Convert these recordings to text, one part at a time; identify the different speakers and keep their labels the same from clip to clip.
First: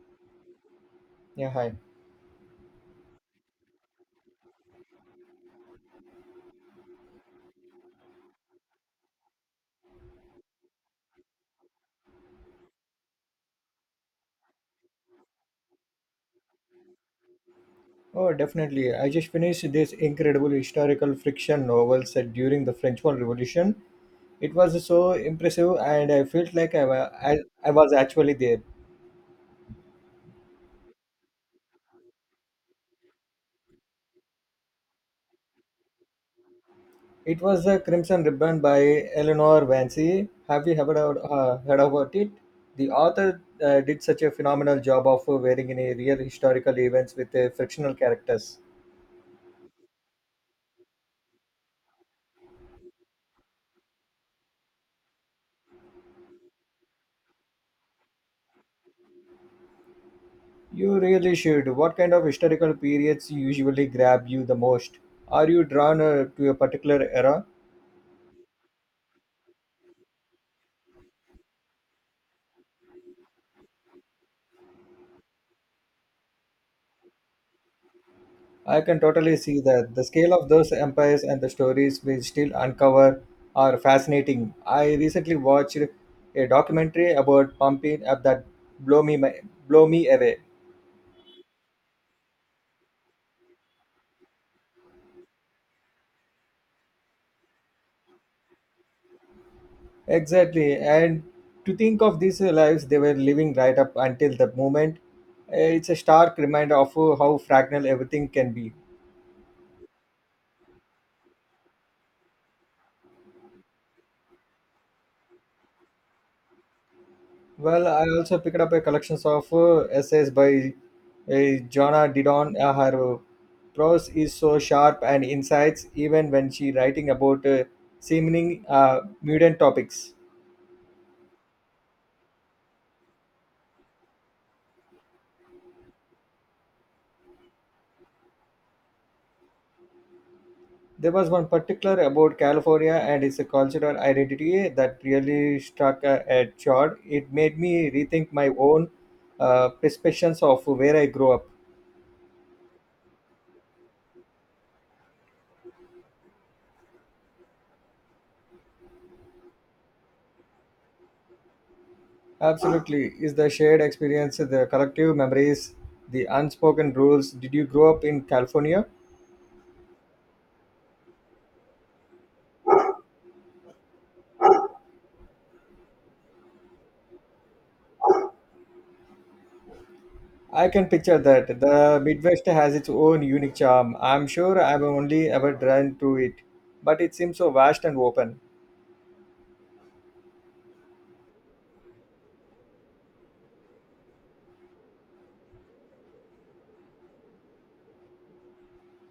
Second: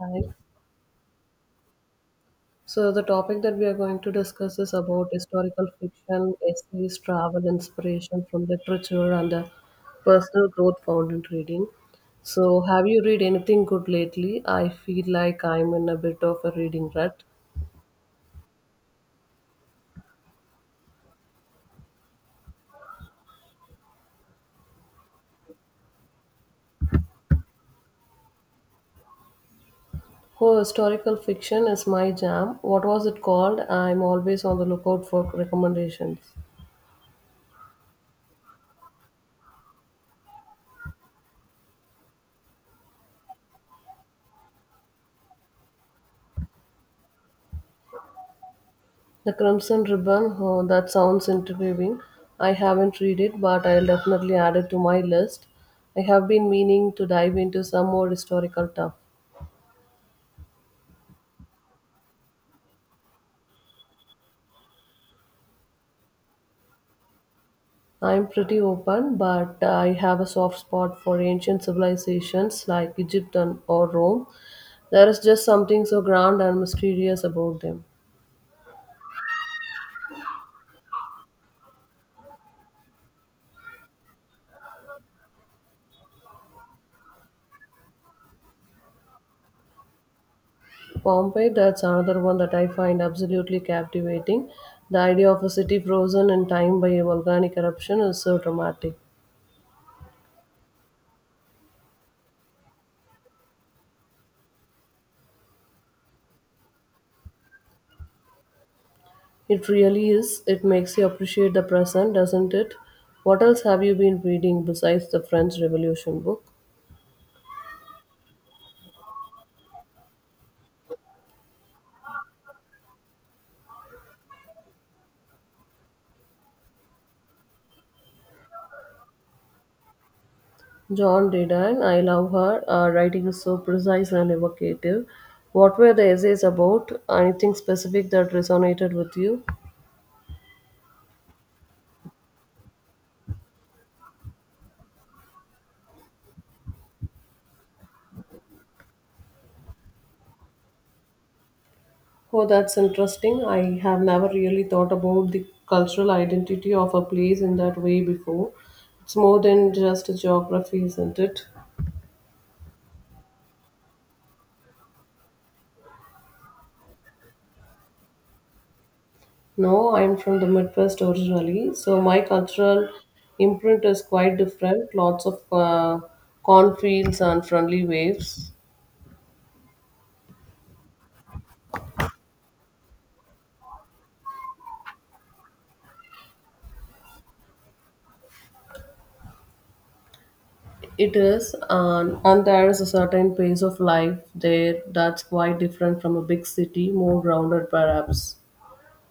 Speaker 1: Hi.
Speaker 2: Yeah, hi.
Speaker 1: So the topic that we are going to discuss is about historical fiction, essays, travel, inspiration from literature, and the personal growth found in reading. So have you read anything good lately? I feel like I'm in a bit of a reading rut.
Speaker 2: Oh, definitely. I just finished this incredible historical fiction novel set during the French Revolution. It was so impressive, and I felt like I was actually there.
Speaker 1: Oh, historical fiction is my jam. What was it called? I'm always on the lookout for recommendations.
Speaker 2: It was The Crimson Ribbon by Eleanor Vance. Have you ever heard about it? The author did such a phenomenal job of wearing in a real historical events with fictional characters.
Speaker 1: The Crimson Ribbon, oh, that sounds intriguing. I haven't read it, but I'll definitely add it to my list. I have been meaning to dive into some more historical stuff.
Speaker 2: You really should. What kind of historical periods usually grab you the most? Are you drawn to a particular era?
Speaker 1: I'm pretty open, but I have a soft spot for ancient civilizations like Egypt and, or Rome. There is just something so grand and mysterious about them.
Speaker 2: I can totally see that. The scale of those empires and the stories we still uncover are fascinating. I recently watched a documentary about pumping up that blow me my, blow me away.
Speaker 1: Pompeii, that's another one that I find absolutely captivating. The idea of a city frozen in time by a volcanic eruption is so dramatic.
Speaker 2: Exactly, and to think of these lives they were living right up until that moment, it's a stark reminder of how fragile everything can be.
Speaker 1: It really is. It makes you appreciate the present, doesn't it? What else have you been reading besides the French Revolution book?
Speaker 2: Well, I also picked up a collection of essays by uh, Jonna Didon. Her prose is so sharp and insights, even when she writing about seeming mundane topics.
Speaker 1: John Didan, I love her. Her writing is so precise and evocative. What were the essays about? Anything specific that resonated with you?
Speaker 2: There was one particular about California and its cultural identity that really struck a chord. It made me rethink my own perceptions of where I grew up.
Speaker 1: Oh, that's interesting. I have never really thought about the cultural identity of a place in that way before. It's more than just geography, isn't it?
Speaker 2: Absolutely. Is the shared experience, the collective memories, the unspoken rules? Did you grow up in California?
Speaker 1: No, I'm from the Midwest originally, so my cultural imprint is quite different. Lots of cornfields and friendly waves.
Speaker 2: I can picture that. The Midwest has its own unique charm. I'm sure I've only ever drawn to it, but it seems so vast and open.
Speaker 1: It is, and there is a certain pace of life there that's quite different from a big city, more grounded perhaps.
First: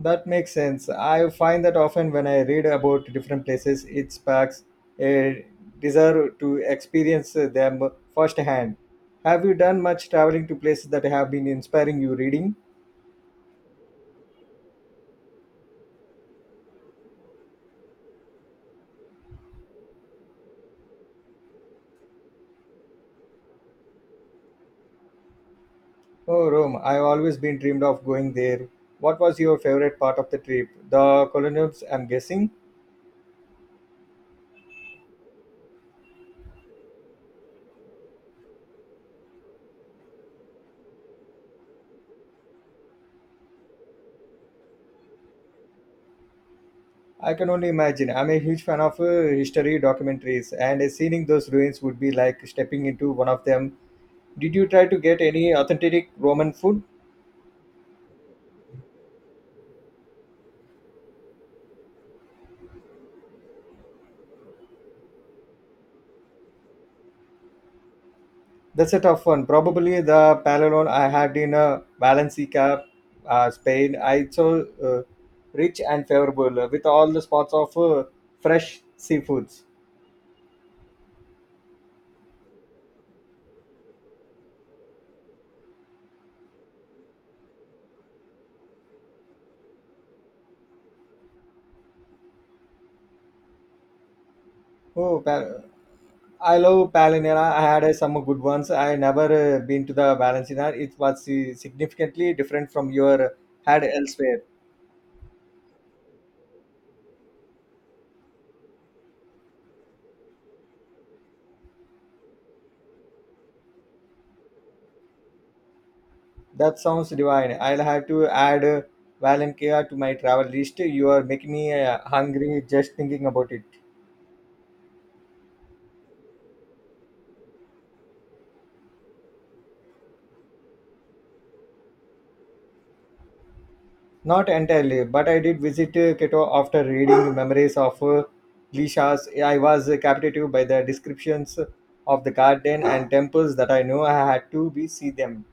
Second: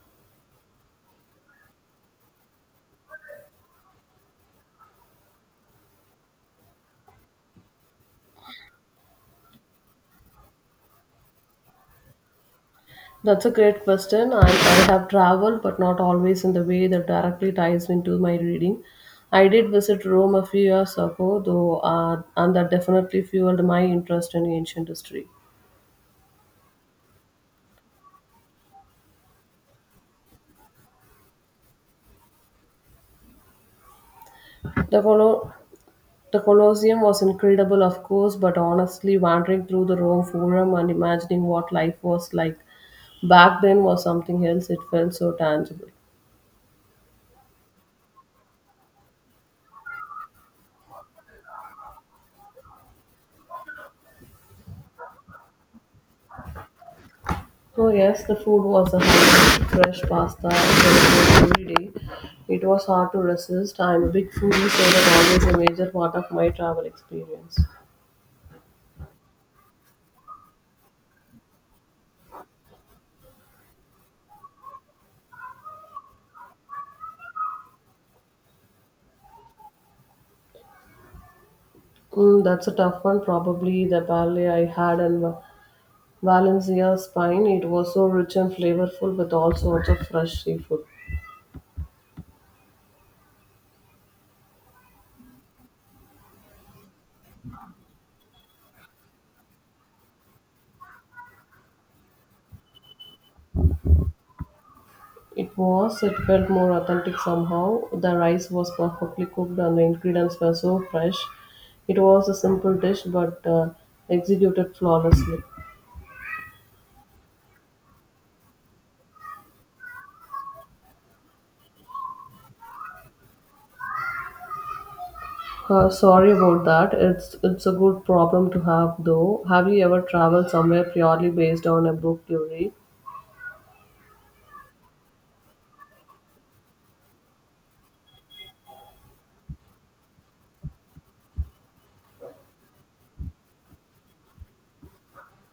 Speaker 2: That makes sense. I find that often when I read about different places, it sparks a desire to experience them firsthand. Have you done much traveling to places that have been inspiring you reading?
Speaker 1: That's a great question. I have traveled, but not always in the way that directly ties into my reading. I did visit Rome a few years ago, though, and that definitely fueled my interest in ancient history.
Speaker 2: Oh, Rome. I've always been dreamed of going there. What was your favorite part of the trip? The colonials, I'm guessing?
Speaker 1: The colo, the Colosseum was incredible, of course, but honestly, wandering through the Rome Forum and imagining what life was like back then was something else. It felt so tangible.
Speaker 2: I can only imagine. I'm a huge fan of history documentaries, and seeing those ruins would be like stepping into one of them. Did you try to get any authentic Roman food?
Speaker 1: Oh, yes, the food was a highlight. Fresh pasta and every day. It was hard to resist. I'm a big foodie, so that's always a major part of my travel experience.
Speaker 2: That's a tough one. Probably the palalone I had in Valencia, Spain. I saw rich and favorable with all the spots of fresh seafoods.
Speaker 1: Mm, that's a tough one. Probably the ballet I had in Valencia, Spain. It was so rich and flavorful with all sorts of fresh seafood.
Speaker 2: Oh, pa- I love Palinera. I had some good ones. I never been to the Valenciana. It was significantly different from your had elsewhere.
Speaker 1: It was. It felt more authentic somehow. The rice was perfectly cooked and the ingredients were so fresh. It was a simple dish but executed flawlessly.
Speaker 2: That sounds divine. I'll have to add Valencia to my travel list. You are making me hungry just thinking about it.
Speaker 1: Sorry about that. It's a good problem to have though. Have you ever traveled somewhere purely based on a book you read?
Speaker 2: Not entirely, but I did visit Quito after reading Memories of Lishas. I was captivated by the descriptions of the garden and temples that I know I had to be see them.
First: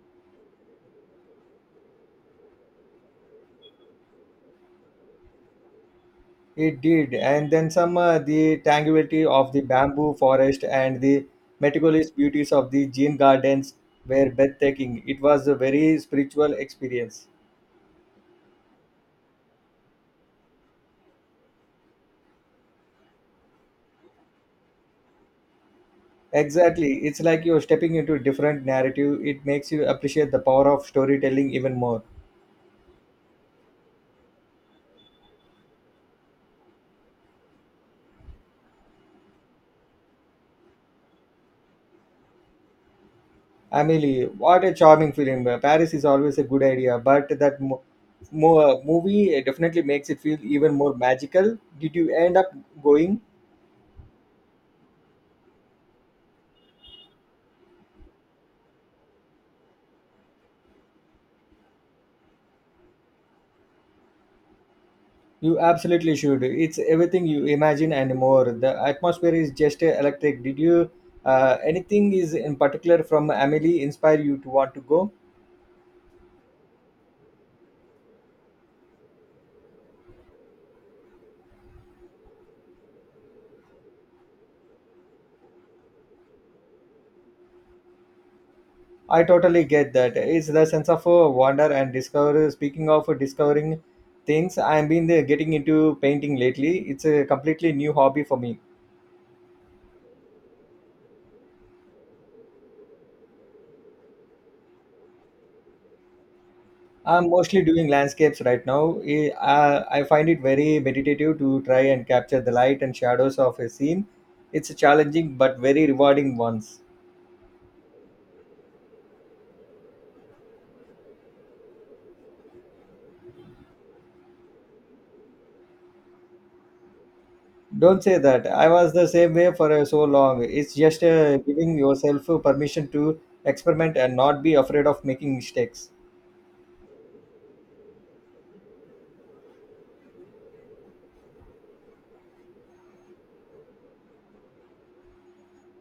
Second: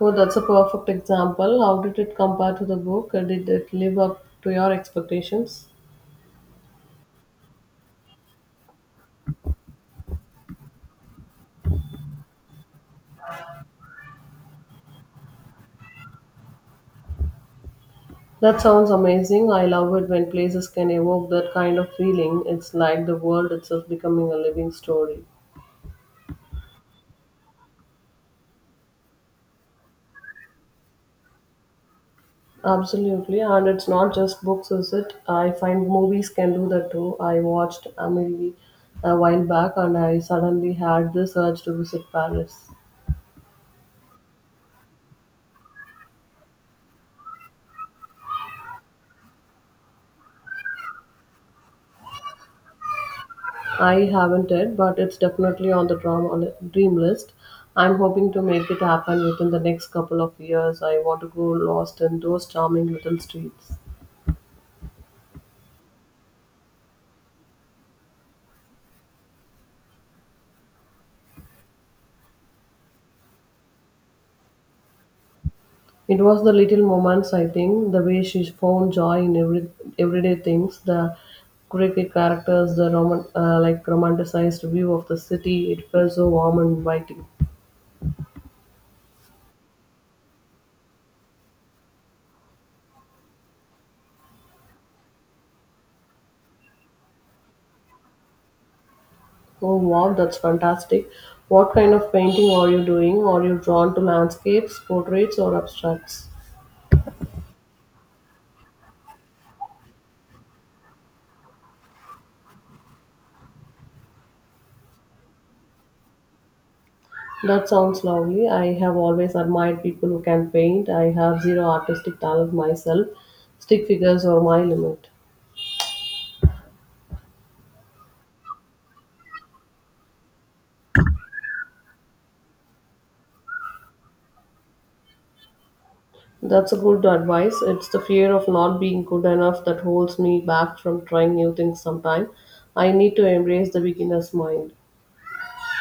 Speaker 1: Oh, that's a perfect example. How did it compare to the book? Did it live up to your expectations?
Speaker 2: It did, and then some the tranquility of the bamboo forest and the meticulous beauties of the Jin gardens were breathtaking. It was a very spiritual experience.
Speaker 1: That sounds amazing. I love it when places can evoke that kind of feeling. It's like the world itself becoming a living story.
Speaker 2: Exactly, it's like you're stepping into a different narrative. It makes you appreciate the power of storytelling even more.
Speaker 1: Absolutely, and it's not just books, is it? I find movies can do that too. I watched Amelie a while back and I suddenly had this urge to visit Paris.
Speaker 2: Amelie, what a charming film! Paris is always a good idea, but that movie definitely makes it feel even more magical. Did you end up going?
Speaker 1: I haven't yet, but it's definitely on the dream list. I'm hoping to make it happen within the next couple of years. I want to go lost in those charming little streets.
Speaker 2: You absolutely should. It's everything you imagine and more. The atmosphere is just electric. Did you anything is in particular from Amelie inspire you to want to go?
Speaker 1: It was the little moments, I think, the way she found joy in everyday things, the quirky characters, the like romanticized view of the city. It felt so warm and inviting.
Speaker 2: I totally get that. It's the sense of wonder and discover. Speaking of discovering things, I've been getting into painting lately. It's a completely new hobby for me.
Speaker 1: Oh wow, that's fantastic! What kind of painting are you doing? Are you drawn to landscapes, portraits, or abstracts?
Speaker 2: I'm mostly doing landscapes right now. I find it very meditative to try and capture the light and shadows of a scene. It's a challenging but very rewarding ones.
Speaker 1: That sounds lovely. I have always admired people who can paint. I have zero artistic talent myself. Stick figures are my limit.
Speaker 2: Don't say that. I was the same way for so long. It's just giving yourself permission to experiment and not be afraid of making mistakes.
Speaker 1: That's a good advice. It's the fear of not being good enough that holds me back from trying new things sometime. I need to embrace the beginner's mind.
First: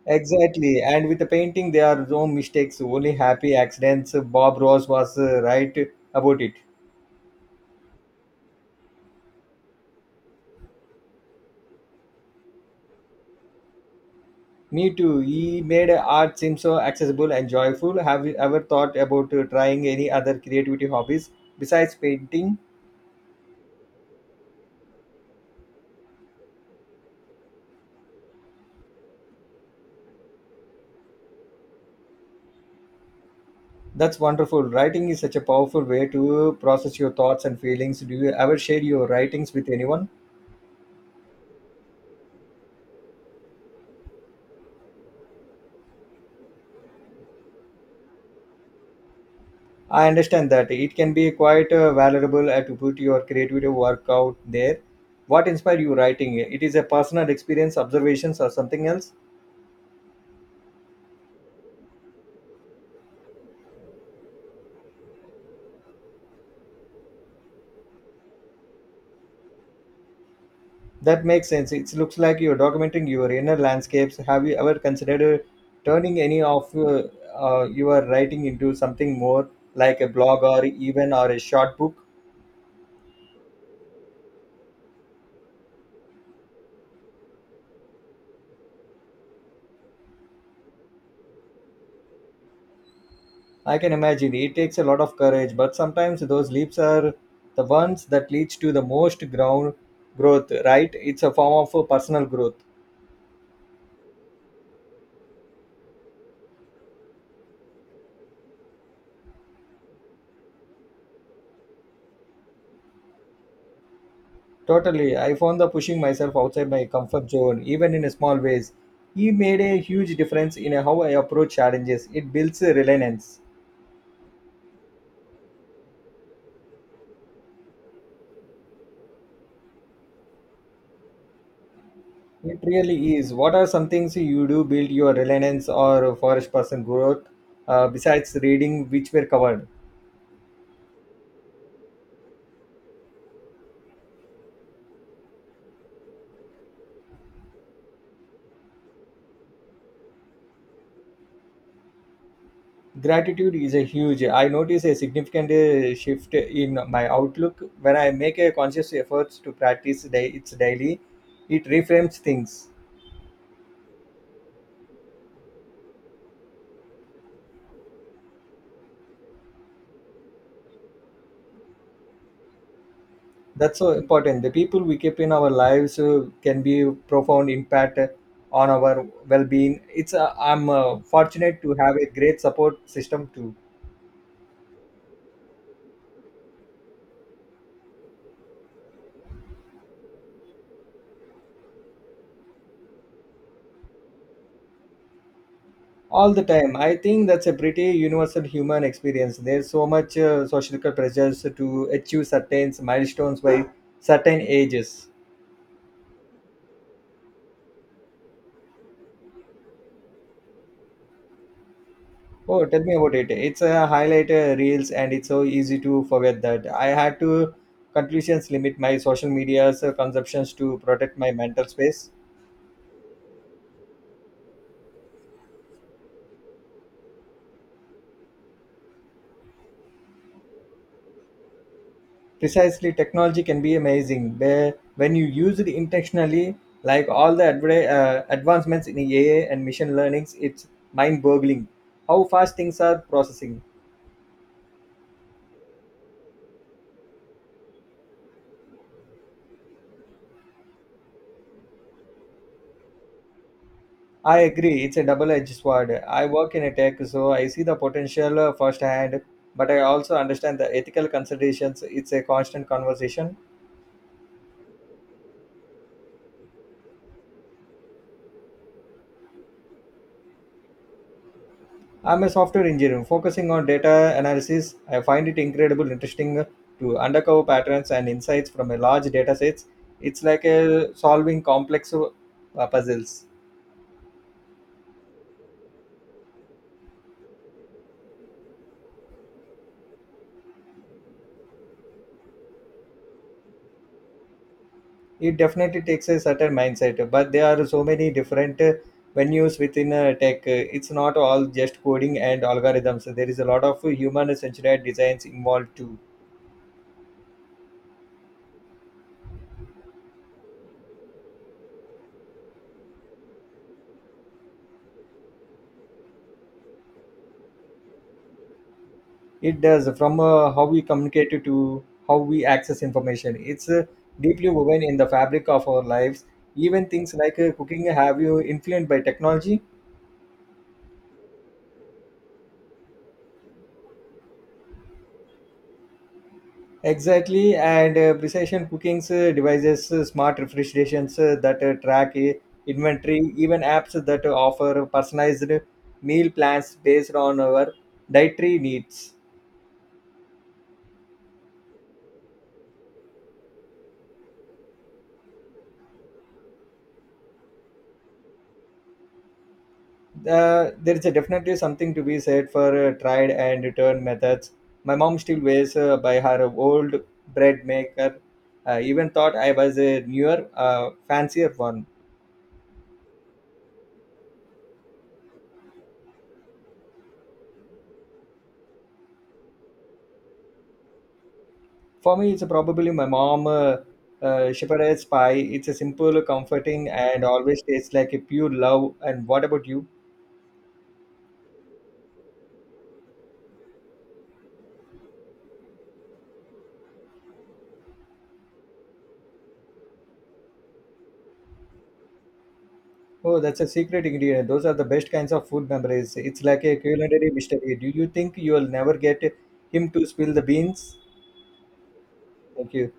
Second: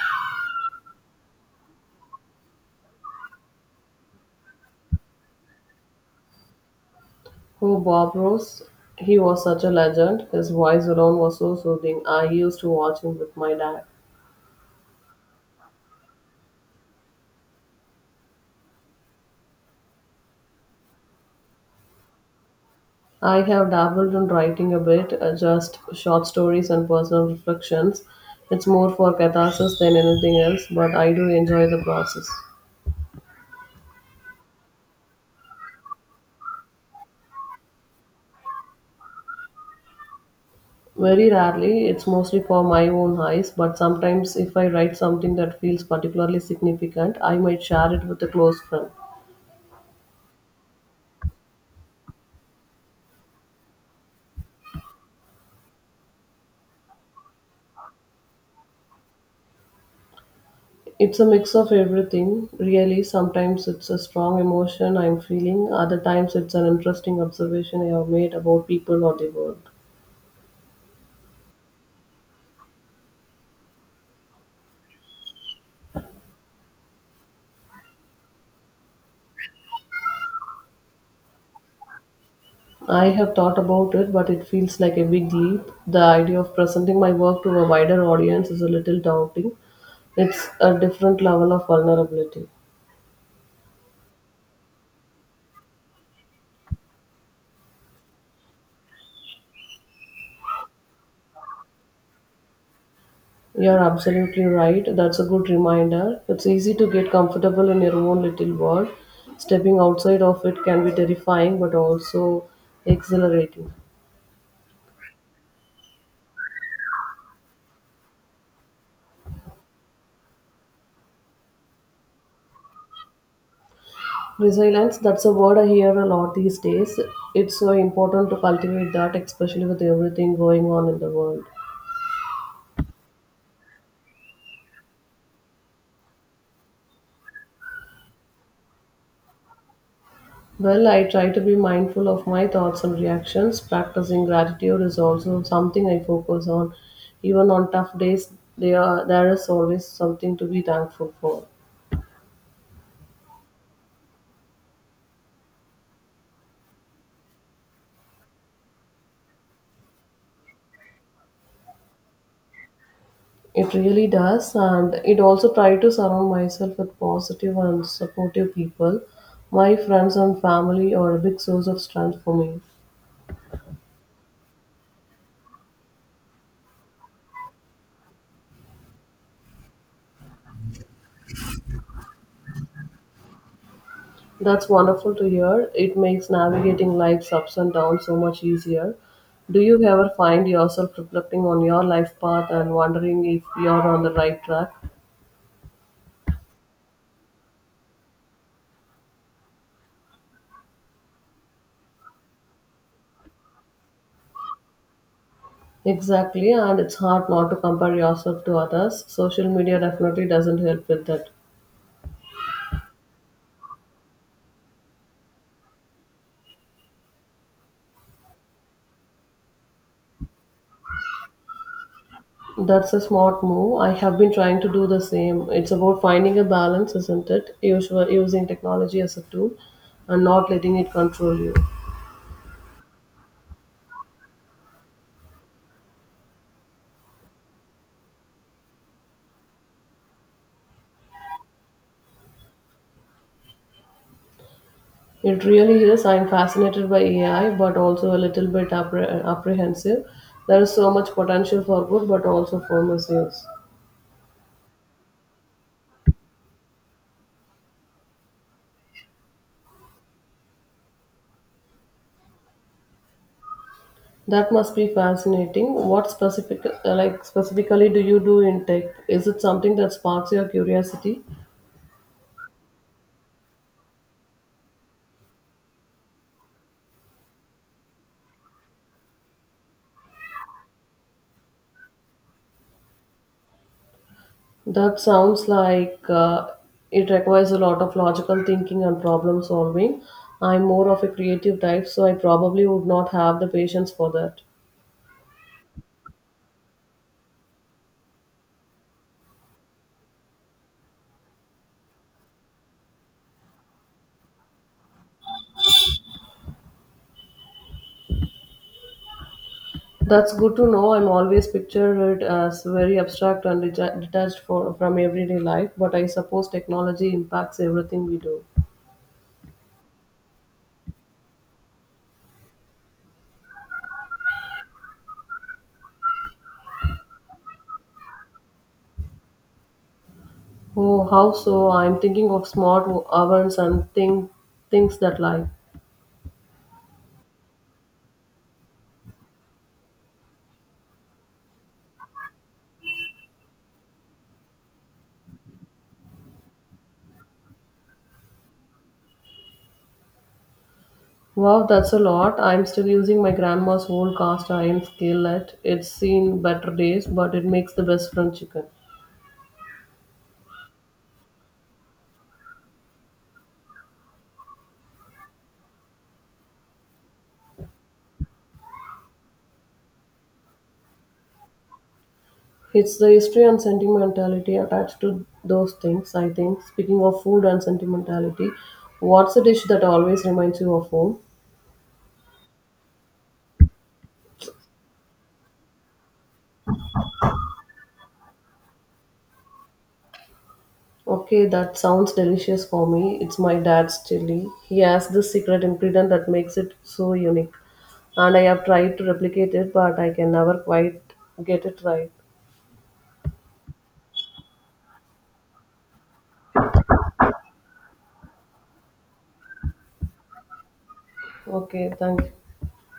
Speaker 2: Exactly. And with the painting, there are no mistakes, only happy accidents. Bob Ross was right about it.
Speaker 1: Oh, Bob Ross, he was such a legend. His voice alone was so soothing. I used to watch him with my dad.
Speaker 2: Me too. He made art seem so accessible and joyful. Have you ever thought about trying any other creativity hobbies besides painting?
Speaker 1: I have dabbled in writing a bit, just short stories and personal reflections. It's more for catharsis than anything else, but I do enjoy the process.
Speaker 2: That's wonderful. Writing is such a powerful way to process your thoughts and feelings. Do you ever share your writings with anyone?
Speaker 1: Very rarely, it's mostly for my own eyes, but sometimes if I write something that feels particularly significant, I might share it with a close friend.
Speaker 2: I understand that it can be quite valuable to put your creative work out there. What inspired you writing? It is a personal experience, observations, or something else?
Speaker 1: It's a mix of everything, really. Sometimes it's a strong emotion I'm feeling, other times it's an interesting observation I have made about people or the world.
Speaker 2: That makes sense. It looks like you're documenting your inner landscapes. Have you ever considered turning any of your writing into something more like a blog or even or a short book?
Speaker 1: I have thought about it, but it feels like a big leap. The idea of presenting my work to a wider audience is a little daunting. It's a different level of vulnerability.
Speaker 2: I can imagine it takes a lot of courage, but sometimes those leaps are the ones that leads to the most ground growth. Right? It's a form of personal growth.
Speaker 1: You're absolutely right. That's a good reminder. It's easy to get comfortable in your own little world. Stepping outside of it can be terrifying but also exhilarating.
Speaker 2: Totally. I found the pushing myself outside my comfort zone, even in small ways, he made a huge difference in how I approach challenges. It builds resilience.
Speaker 1: Resilience, that's a word I hear a lot these days. It's so important to cultivate that, especially with everything going on in the world.
Speaker 2: It really is. What are some things you do build your resilience or forest person growth besides reading, which were covered?
Speaker 1: Well, I try to be mindful of my thoughts and reactions. Practicing gratitude is also something I focus on. Even on tough days, there is always something to be thankful for.
Speaker 2: Gratitude is a huge. I notice a significant shift in my outlook when I make a conscious efforts to practice day, it's daily. It reframes things.
Speaker 1: It really does, and it also try to surround myself with positive and supportive people. My friends and family are a big source of strength for me.
Speaker 2: That's so important, the people we keep in our lives can be profound impact on our well-being. It's uh, i'm uh, fortunate to have a great support system too.
Speaker 1: That's wonderful to hear. It makes navigating life's ups and downs so much easier. Do you ever find yourself reflecting on your life path and wondering if you're on the right track?
Speaker 2: All the time. I think that's a pretty universal human experience. There's so much social pressures to achieve certain milestones by certain ages.
Speaker 1: Exactly, and it's hard not to compare yourself to others. Social media definitely doesn't help with that.
Speaker 2: Oh, tell me about it. It's a highlight reels, and it's so easy to forget that I had to conclusions limit my social media's consumptions to protect my mental space.
Speaker 1: That's a smart move. I have been trying to do the same. It's about finding a balance, isn't it? Using technology as a tool and not letting it control you.
Speaker 2: Precisely, technology can be amazing where when you use it intentionally, like all the advancements in AI and machine learning, it's mind-boggling how fast things are processing.
Speaker 1: It really is. I'm fascinated by AI, but also a little bit apprehensive. There is so much potential for good, but also for misuse.
Speaker 2: I agree, it's a double-edged sword. I work in a tech, so I see the potential firsthand, but I also understand the ethical considerations. It's a constant conversation.
Speaker 1: That must be fascinating. Like specifically, do you do in tech? Is it something that sparks your curiosity,
Speaker 2: I'm a software engineer focusing on data analysis. I find it incredible interesting to uncover patterns and insights from a large data sets. It's like a solving complex puzzles.
Speaker 1: that sounds like it requires a lot of logical thinking and problem solving. I'm more of a creative type, so I probably would not have the patience for that.
Speaker 2: It definitely takes a certain mindset, but there are so many different venues within tech. It's not all just coding and algorithms. There is a lot of human centered designs involved too.
Speaker 1: That's good to know. I'm always pictured it as very abstract and detached from everyday life, but I suppose technology impacts everything we do.
Speaker 2: It does from how we communicate to how we access information. It's deeply woven in the fabric of our lives. Even things like cooking have you influenced by technology.
Speaker 1: Oh, how so? I'm thinking of smart ovens and things that like.
Speaker 2: Exactly, and precision cooking devices, smart refrigerations that track inventory, even apps that offer personalized meal plans based on our dietary needs.
Speaker 1: Wow, that's a lot. I'm still using my grandma's old cast iron skillet. It's seen better days, but it makes the best French chicken.
Speaker 2: There is a definitely something to be said for tried and return methods. My mom still wears by her old bread maker. Even thought I was a newer, fancier one.
Speaker 1: It's the history and sentimentality attached to those things, I think. Speaking of food and sentimentality, what's a dish that always reminds you of home?
Speaker 2: For me, it's probably my mom shepherdess pie. It's a simple, comforting, and always tastes like a pure love. And what about you?
Speaker 1: Okay, that sounds delicious for me. It's my dad's chili. He has this secret ingredient that makes it so unique. And I have tried to replicate it, but I can never quite get it right.
Speaker 2: Oh, that's a secret ingredient. Those are the best kinds of food memories. It's like a culinary mystery. Do you think you will never get him to spill the beans?
Speaker 1: Okay, thank you.
Speaker 2: Thank you.